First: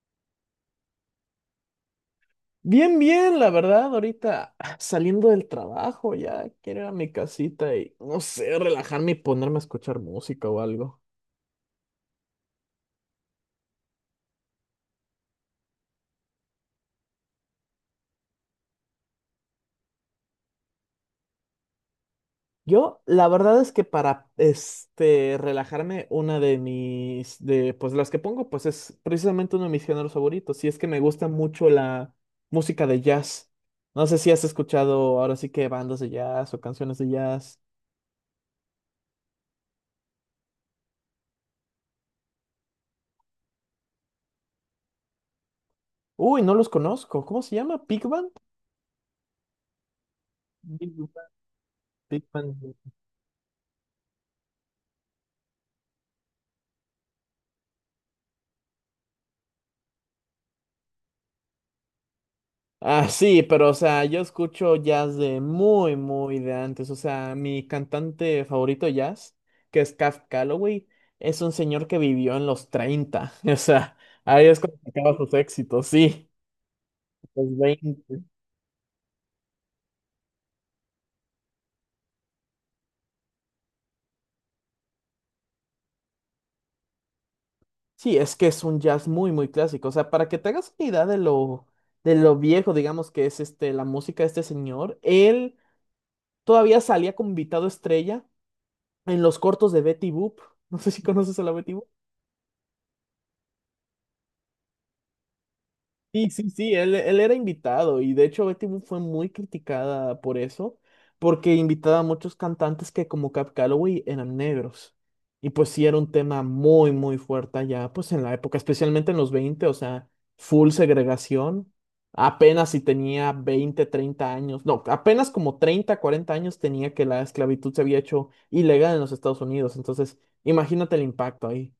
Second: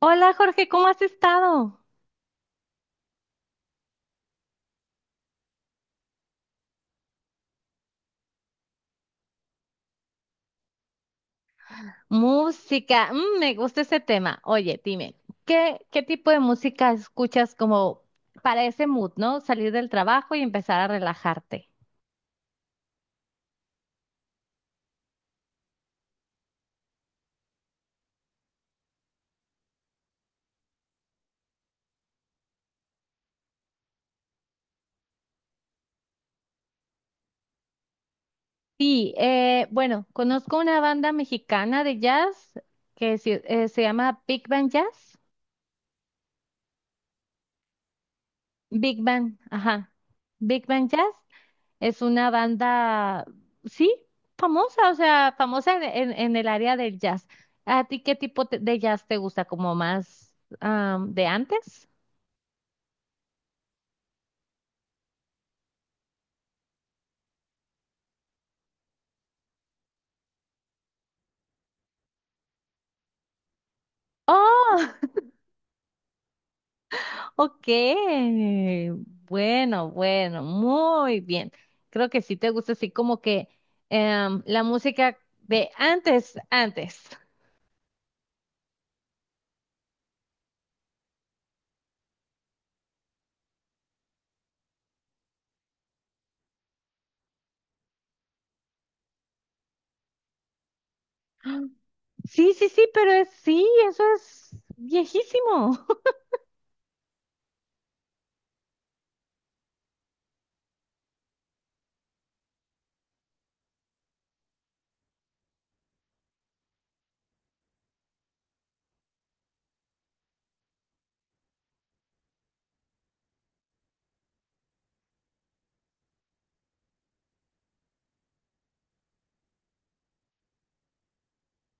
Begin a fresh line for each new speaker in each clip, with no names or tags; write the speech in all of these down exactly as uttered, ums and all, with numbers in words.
Hola Jorge, ¿cómo has estado?
Bien, bien, la verdad, ahorita ah, saliendo del trabajo, ya quiero ir a mi casita y, no sé, relajarme y ponerme a escuchar música o algo.
Música, mm, me gusta ese tema. Oye, dime, ¿qué, qué tipo de música escuchas como para ese mood, ¿no? Salir del trabajo y empezar a relajarte.
Yo, la verdad es que para, este, relajarme, una de mis, de, pues las que pongo, pues es precisamente uno de mis géneros favoritos, y es que me gusta mucho la música de jazz. No sé si has escuchado ahora sí que bandas de jazz o canciones de jazz.
Sí, eh, bueno, conozco una banda mexicana de jazz que se, eh, se llama Big Band Jazz.
Uy, no los conozco. ¿Cómo se llama? ¿Pig Band?
Big Band, ajá. Big Band
Big
Jazz.
Band.
Es
Big
una
Band.
banda, sí, famosa, o sea, famosa en, en- en el área del jazz. ¿A ti qué tipo te- de jazz te gusta? ¿Como más am, de antes?
Ah, sí, pero o sea, yo escucho jazz de muy, muy de antes. O sea, mi cantante favorito de jazz, que es Caf Calloway, es un señor que vivió en los treinta, o sea, ahí es cuando
Oh,
sacaba sus éxitos, sí, los
ok.
veinte.
Bueno, bueno, muy bien. Creo que sí te gusta así como que em, la música de antes, antes.
Sí, es que es un jazz muy, muy clásico. O sea, para que te hagas una idea de lo, de lo viejo, digamos, que es este, la música de este señor, él todavía salía como invitado estrella en los cortos de Betty Boop. No sé si conoces a la Betty.
Sí, sí, sí, pero es, sí, eso es viejísimo.
Sí, sí, sí, él, él era invitado y de hecho Betty Boop fue muy criticada por eso, porque invitaba a muchos cantantes que como Cap Calloway eran negros. Y pues sí era un tema muy, muy fuerte allá, pues en la época, especialmente en los veinte, o sea, full segregación. Apenas si tenía veinte treinta años, no, apenas como treinta cuarenta años tenía que la esclavitud se había hecho ilegal en los Estados Unidos. Entonces, imagínate el impacto ahí.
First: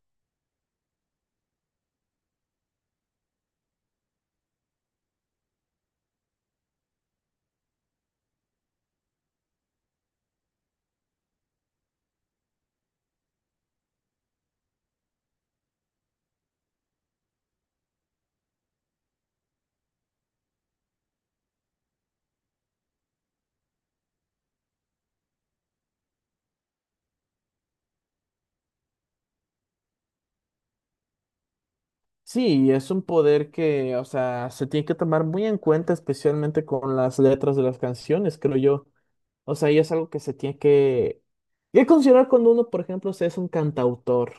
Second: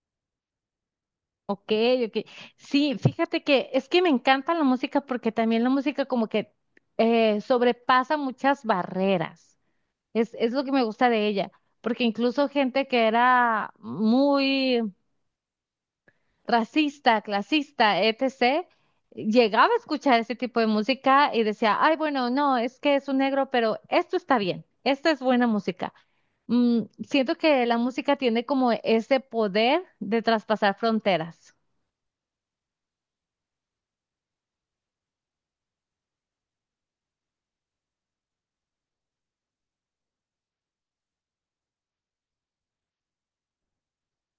Ok, ok. Sí, fíjate que es que me encanta la música porque también la música como que eh, sobrepasa muchas barreras. Es, es lo que me gusta de ella, porque incluso gente que era muy racista, clasista, etcétera, llegaba a escuchar ese tipo de música y decía, ay, bueno, no, es que es un negro, pero esto está bien, esta es buena música. Mm, siento que la música tiene como ese poder de traspasar fronteras.
Sí, es un poder que, o sea, se tiene que tomar muy en cuenta, especialmente con las letras de las canciones, creo yo. O sea, y es algo que se tiene que, que considerar cuando uno, por ejemplo, se es un cantautor.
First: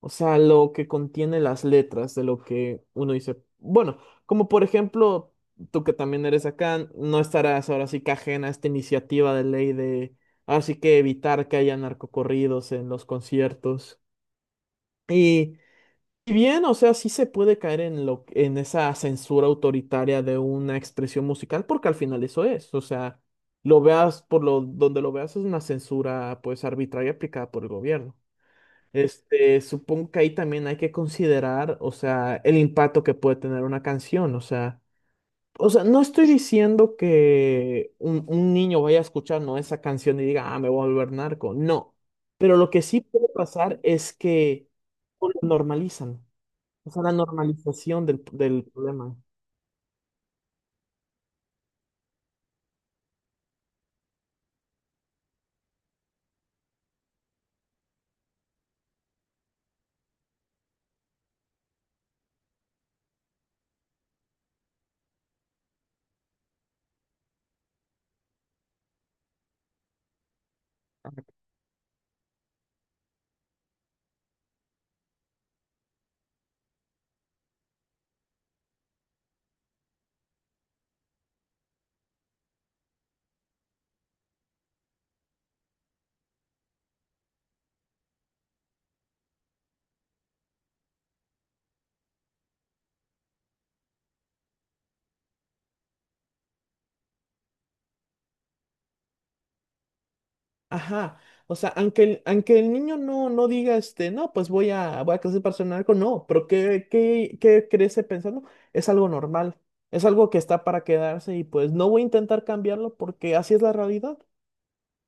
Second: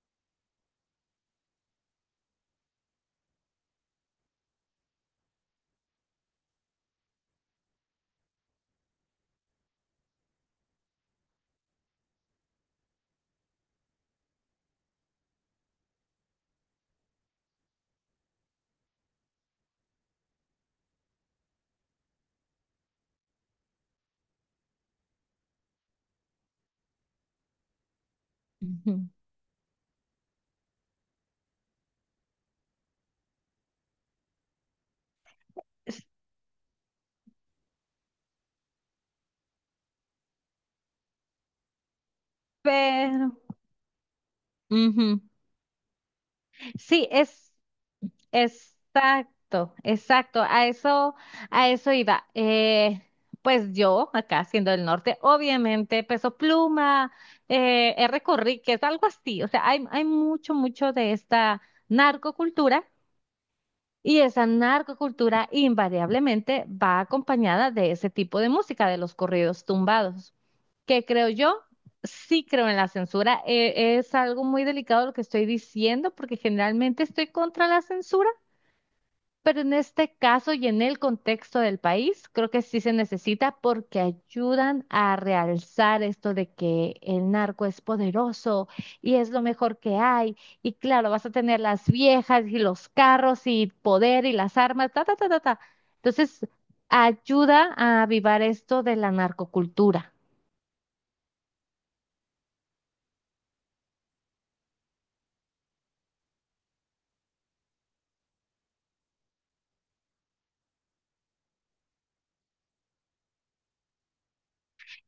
O sea, lo que contiene las letras de lo que uno dice. Bueno, como por ejemplo, tú que también eres acá, no estarás ahora sí que ajena a esta iniciativa de ley de, ahora sí que evitar que haya narcocorridos en los conciertos. Si bien, o sea, sí se puede caer en lo, en esa censura autoritaria de una expresión musical, porque al final eso es, o sea, lo veas por lo donde lo veas es una censura pues arbitraria aplicada por el gobierno.
Ujú.
Este, supongo que ahí también hay que considerar, o sea, el impacto que puede tener una canción, o sea, o sea, no estoy diciendo que un, un niño vaya a escuchar, ¿no? esa canción y diga, ah, me voy a volver narco, no, pero lo que sí puede
Pero,
pasar es que
ujú.
no lo normalizan. O sea,
Sí,
la
es
normalización del, del problema.
exacto, exacto. A eso, a eso iba. Eh, pues yo, acá siendo del norte, obviamente Peso Pluma, eh, R. Conríquez, algo así. O sea, hay, hay mucho, mucho de esta narcocultura y esa narcocultura invariablemente va acompañada de ese tipo de música, de los corridos tumbados, que creo yo, sí creo en la censura. Eh, es algo muy delicado lo que estoy diciendo, porque generalmente estoy contra la censura. Pero en este caso y en el contexto del país, creo que sí se necesita porque ayudan a realzar esto de que el narco es poderoso y es lo mejor que hay. Y claro, vas a tener las viejas y los carros y poder y las armas, ta, ta, ta, ta, ta. Entonces, ayuda a avivar esto de la narcocultura.
Ajá, o sea, aunque el, aunque el niño no, no diga, este, no, pues voy a, voy a crecer para ser narco, no, pero ¿qué, qué, qué crece pensando? Es algo normal, es algo que está para quedarse y pues no voy a intentar cambiarlo porque así es la realidad.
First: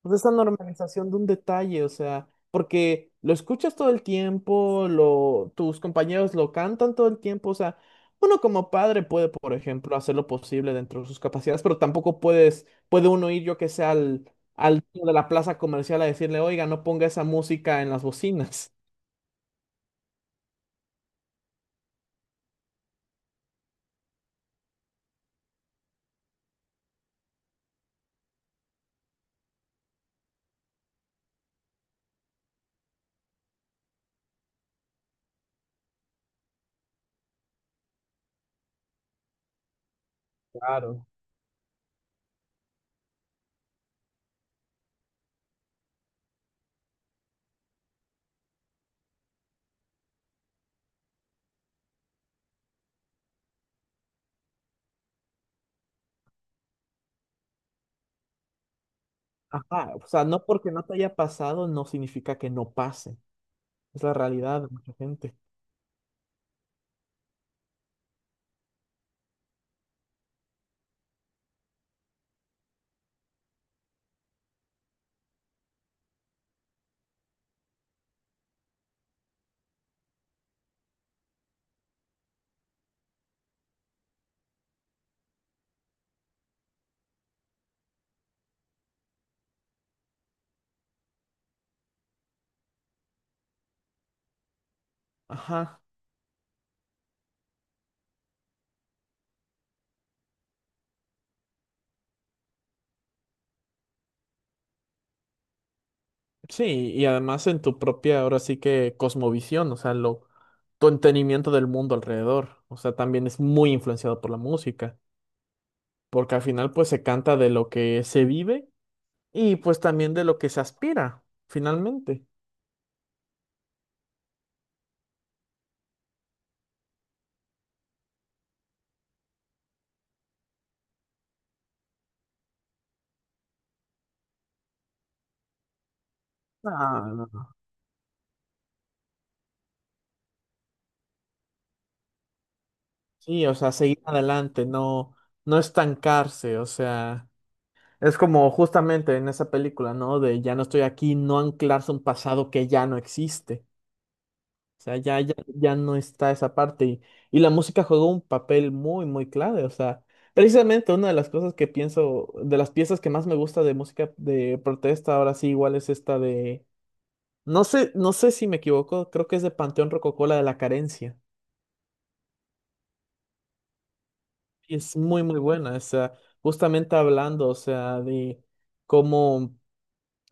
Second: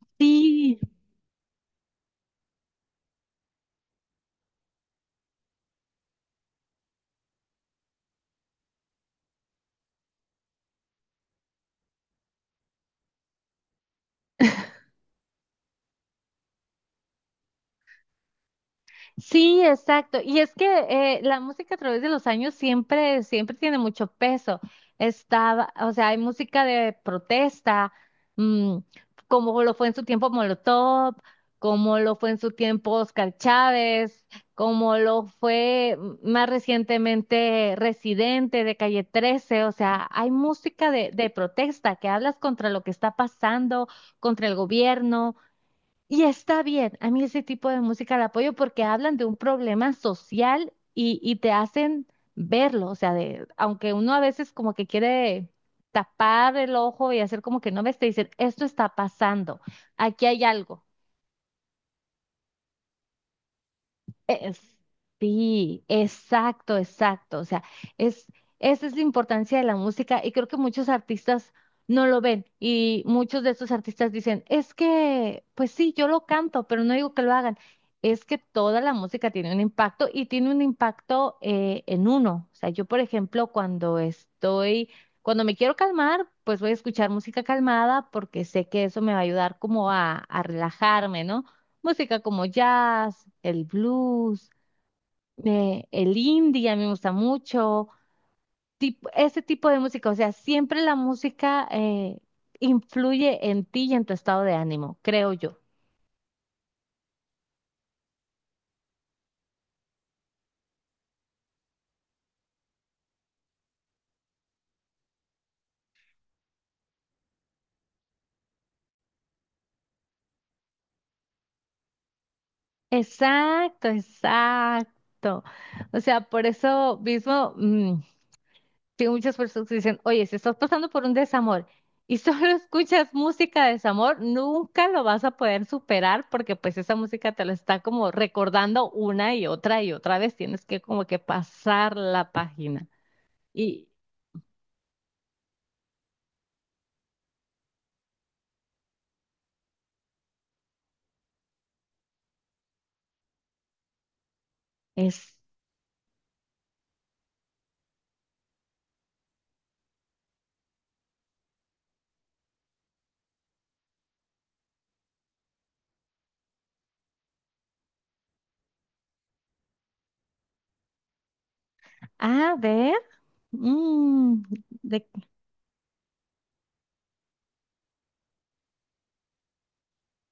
Pues esa
Sí.
normalización de un detalle, o sea, porque lo escuchas todo el tiempo, lo, tus compañeros lo cantan todo el tiempo, o sea, uno como padre puede, por ejemplo, hacer lo posible dentro de sus capacidades, pero tampoco puedes, puede uno ir, yo que sé, al, al dueño de la plaza comercial a decirle, oiga, no ponga esa música en las bocinas.
Sí, exacto. Y es que eh, la música a través de los años siempre, siempre tiene mucho peso. Estaba, o sea, hay música de protesta, mm, como lo fue en su tiempo Molotov, como lo fue en su tiempo Oscar Chávez, como lo fue mm, más recientemente Residente de Calle trece. O sea, hay música
Claro.
de, de protesta que hablas contra lo que está pasando, contra el gobierno y está bien, a mí ese tipo de música la apoyo porque hablan de un problema social y, y te hacen verlo, o sea, de, aunque uno a veces como que quiere tapar el ojo y hacer como que no ves, te dicen, esto está pasando,
Ajá, o sea,
aquí hay
no porque no
algo.
te haya pasado no significa que no pase. Es la
Es-
realidad de mucha gente.
sí, exacto, exacto. O sea, es, esa es la importancia de la música y creo que muchos artistas no lo ven y muchos de estos artistas dicen, es que, pues sí, yo lo canto, pero no digo que lo hagan. Es que toda la música tiene un impacto y tiene un impacto eh, en uno. O sea, yo, por ejemplo, cuando estoy, cuando me quiero calmar, pues voy a escuchar música calmada porque sé que eso me va a ayudar como a, a relajarme, ¿no? Música como jazz, el blues,
Ajá.
eh, el indie, a mí me gusta mucho, tip- ese tipo de música. O sea, siempre la música eh, influye en ti y en tu estado de ánimo, creo yo.
Sí, y además en tu propia, ahora sí que cosmovisión, o sea, lo, tu entendimiento del mundo alrededor, o sea, también es muy influenciado por la música, porque al final pues se canta de lo que se vive y pues también de lo que se aspira, finalmente.
Exacto, exacto. O sea, por eso mismo, mm, que muchas personas dicen, oye, si estás pasando por un desamor y solo escuchas música de desamor, nunca lo vas a poder superar porque pues esa
Ah, no,
música te lo
no.
está como recordando una y otra y otra vez. Tienes que como que pasar la página.
Sí, o sea,
Y
seguir adelante, no, no estancarse, o sea, es como justamente en esa película, ¿no? De ya no estoy aquí, no anclarse a un pasado que ya no existe. O sea, ya, ya,
es,
ya no está esa parte. Y, y la música juega un papel muy, muy clave. O sea, precisamente una de las cosas que pienso, de las piezas que más me gusta de música de protesta, ahora sí, igual es esta de. No sé, no sé si me equivoco, creo que es de Panteón Rococó, la de la carencia.
a ver, mm,
Y es
de,
muy, muy buena. O sea, justamente hablando, o sea, de cómo.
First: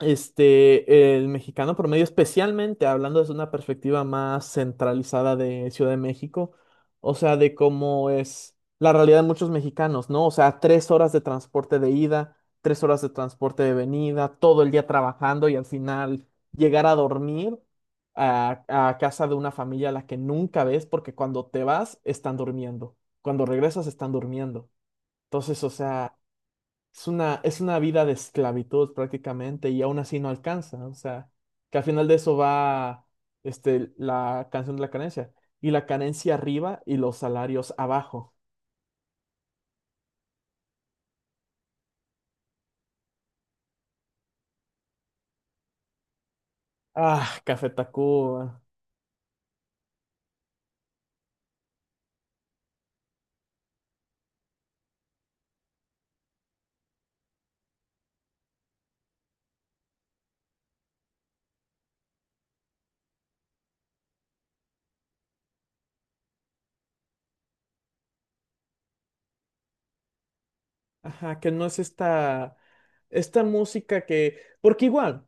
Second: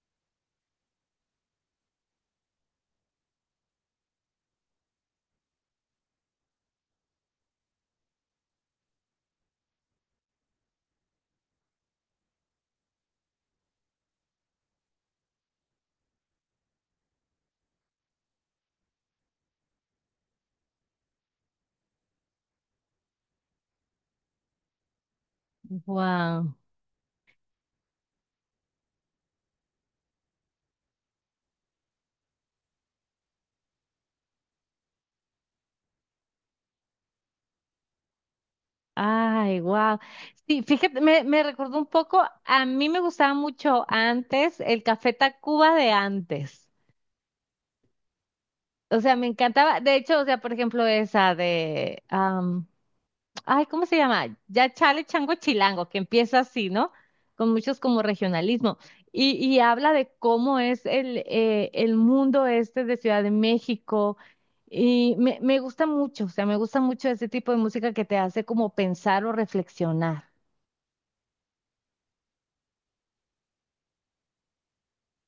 Este, el mexicano promedio, especialmente hablando desde una perspectiva más centralizada de Ciudad de México, o sea, de cómo es la realidad de muchos mexicanos, ¿no? O sea, tres horas de transporte de ida, tres horas de transporte de venida, todo el día trabajando y al final llegar a dormir a, a casa de una familia a la que nunca ves porque cuando te vas están durmiendo, cuando regresas están durmiendo. Entonces, o sea...
wow.
Es una, es una vida de esclavitud prácticamente y aún así no alcanza. O sea, que al final de eso va este, la canción de la carencia. Y la carencia arriba y los salarios abajo.
Ay, wow. Sí, fíjate, me, me recordó un poco, a mí me gustaba mucho antes el Café Tacuba de antes.
Ah, Café Tacuba.
O sea, me encantaba. De hecho, o sea, por ejemplo, esa de, am, ay, ¿cómo se llama? Ya Chale Chango Chilango, que empieza así, ¿no? Con muchos como regionalismo. Y, y habla de cómo es el, eh, el mundo este de Ciudad de México. Y me, me gusta mucho, o sea, me gusta mucho ese tipo de música que te hace como pensar o reflexionar.
Ajá, que no es esta, esta, música que... Porque igual...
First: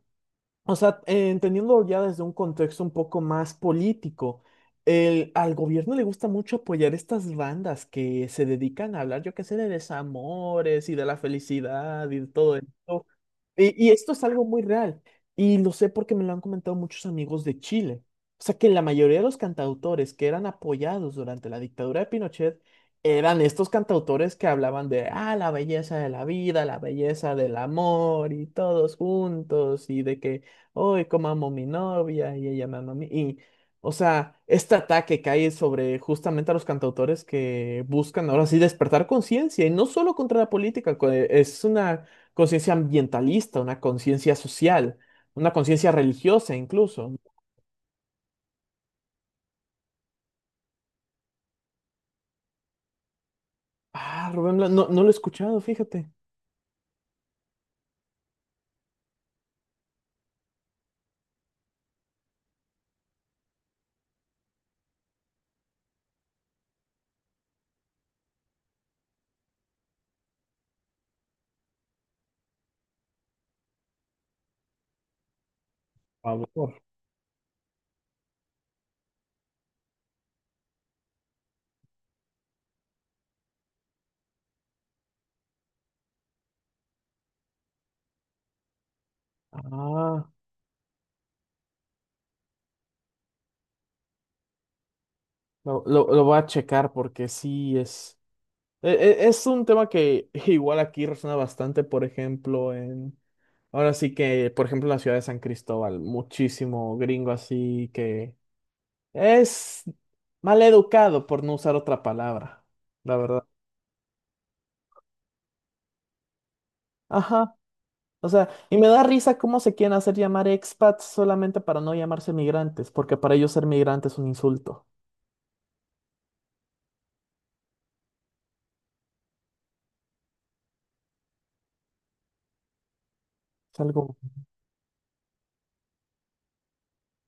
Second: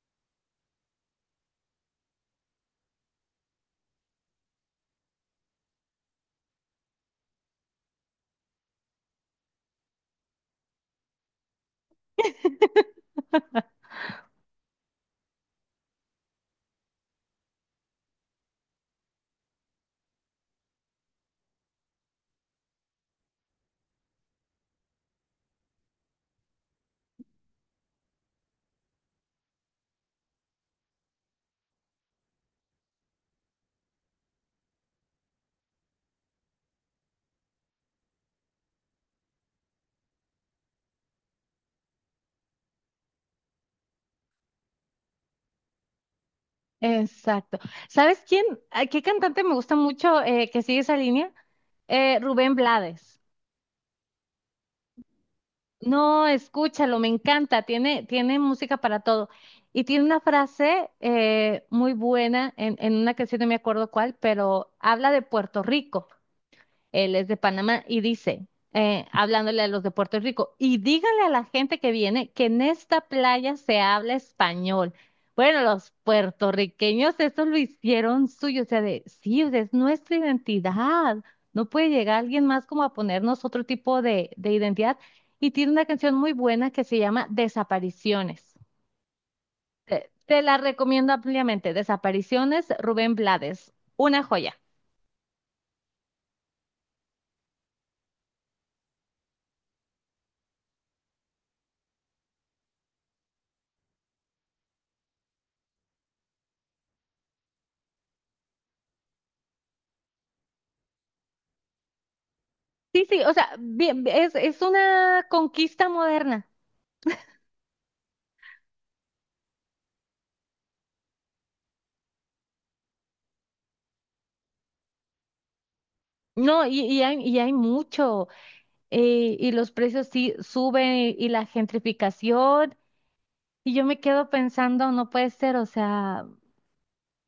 O sea, eh, entendiendo ya desde un contexto un poco más político, el, al gobierno le gusta mucho apoyar estas bandas que se dedican a hablar, yo qué sé, de desamores y de la felicidad y de todo esto. Y, y esto es algo muy real. Y lo sé porque me lo han comentado muchos amigos de Chile. O sea que la mayoría de los cantautores que eran apoyados durante la dictadura de Pinochet eran estos cantautores que hablaban de, ah, la belleza de la vida, la belleza del amor y todos juntos y de que, hoy como amo a mi novia y ella me ama a mí. Y, o sea, este ataque cae sobre justamente a los cantautores que buscan ahora sí despertar conciencia y no solo contra la política, co- eh, es una conciencia ambientalista, una conciencia social, una conciencia religiosa incluso.
Exacto. ¿Sabes quién? ¿A ¿Qué cantante me gusta mucho eh, que sigue esa línea? Eh, Rubén Blades.
Ah, Rubén Blas, no, no lo he escuchado, fíjate.
No, escúchalo, me encanta, tiene, tiene música para todo. Y tiene una frase eh, muy buena en, en una canción, no me acuerdo cuál, pero habla de Puerto Rico. Él es de Panamá y dice, eh, hablándole a los de Puerto Rico, y díganle a la gente que viene que en esta playa se habla español. Bueno, los
Por favor.
puertorriqueños eso lo hicieron suyo, o sea, de, sí, o sea, es nuestra identidad. No puede llegar alguien más como a ponernos otro tipo de, de identidad. Y tiene una canción muy buena que se llama Desapariciones. Te,
Ah,
te la recomiendo ampliamente. Desapariciones, Rubén Blades. Una joya.
lo, lo- lo voy a checar porque sí es, e- e- es un tema que igual aquí resuena bastante, por ejemplo, en, ahora sí que, por ejemplo, en la ciudad de San Cristóbal, muchísimo gringo así que es mal educado por no usar otra palabra,
Sí,
la
sí, o
verdad.
sea, bien, es, es una conquista moderna.
Ajá. O sea, y me da risa cómo se quieren hacer llamar expats solamente para no llamarse migrantes, porque para ellos ser migrante es un insulto.
No, y, y hay, y hay mucho, eh, y los precios sí suben y, y la gentrificación, y
Es
yo me
algo
quedo pensando, no puede ser, o sea,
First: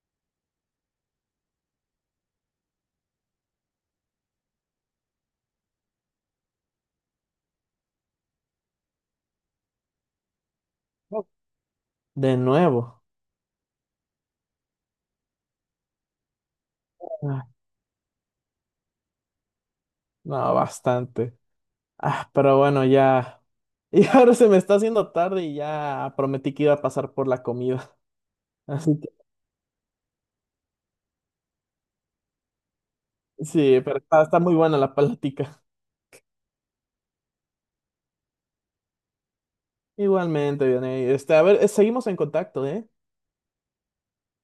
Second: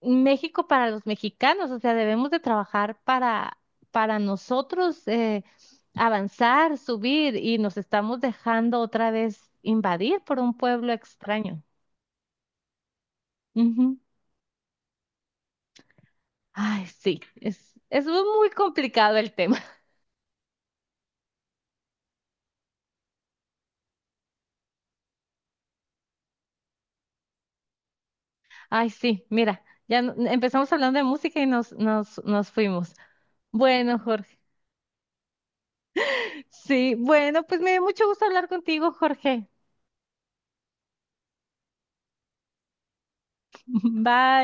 México para los mexicanos, o sea, debemos de trabajar para, para nosotros eh, avanzar, subir, y nos estamos dejando otra vez invadir por un pueblo extraño.
de nuevo.
Ujú. Ay, sí,
Ah,
es, es muy complicado el tema.
no, bastante. Ah, pero bueno, ya. Y ahora se me está haciendo tarde y ya prometí que iba a pasar por la comida.
Ay,
Así que
sí, mira, ya no- empezamos hablando de música y nos, nos, nos fuimos.
sí, pero
Bueno,
está, está
Jorge.
muy buena la plática.
Sí, bueno, pues me dio mucho gusto hablar contigo, Jorge.
Igualmente, Vianey. Este, a ver, eh, seguimos en contacto, ¿eh?
Bye.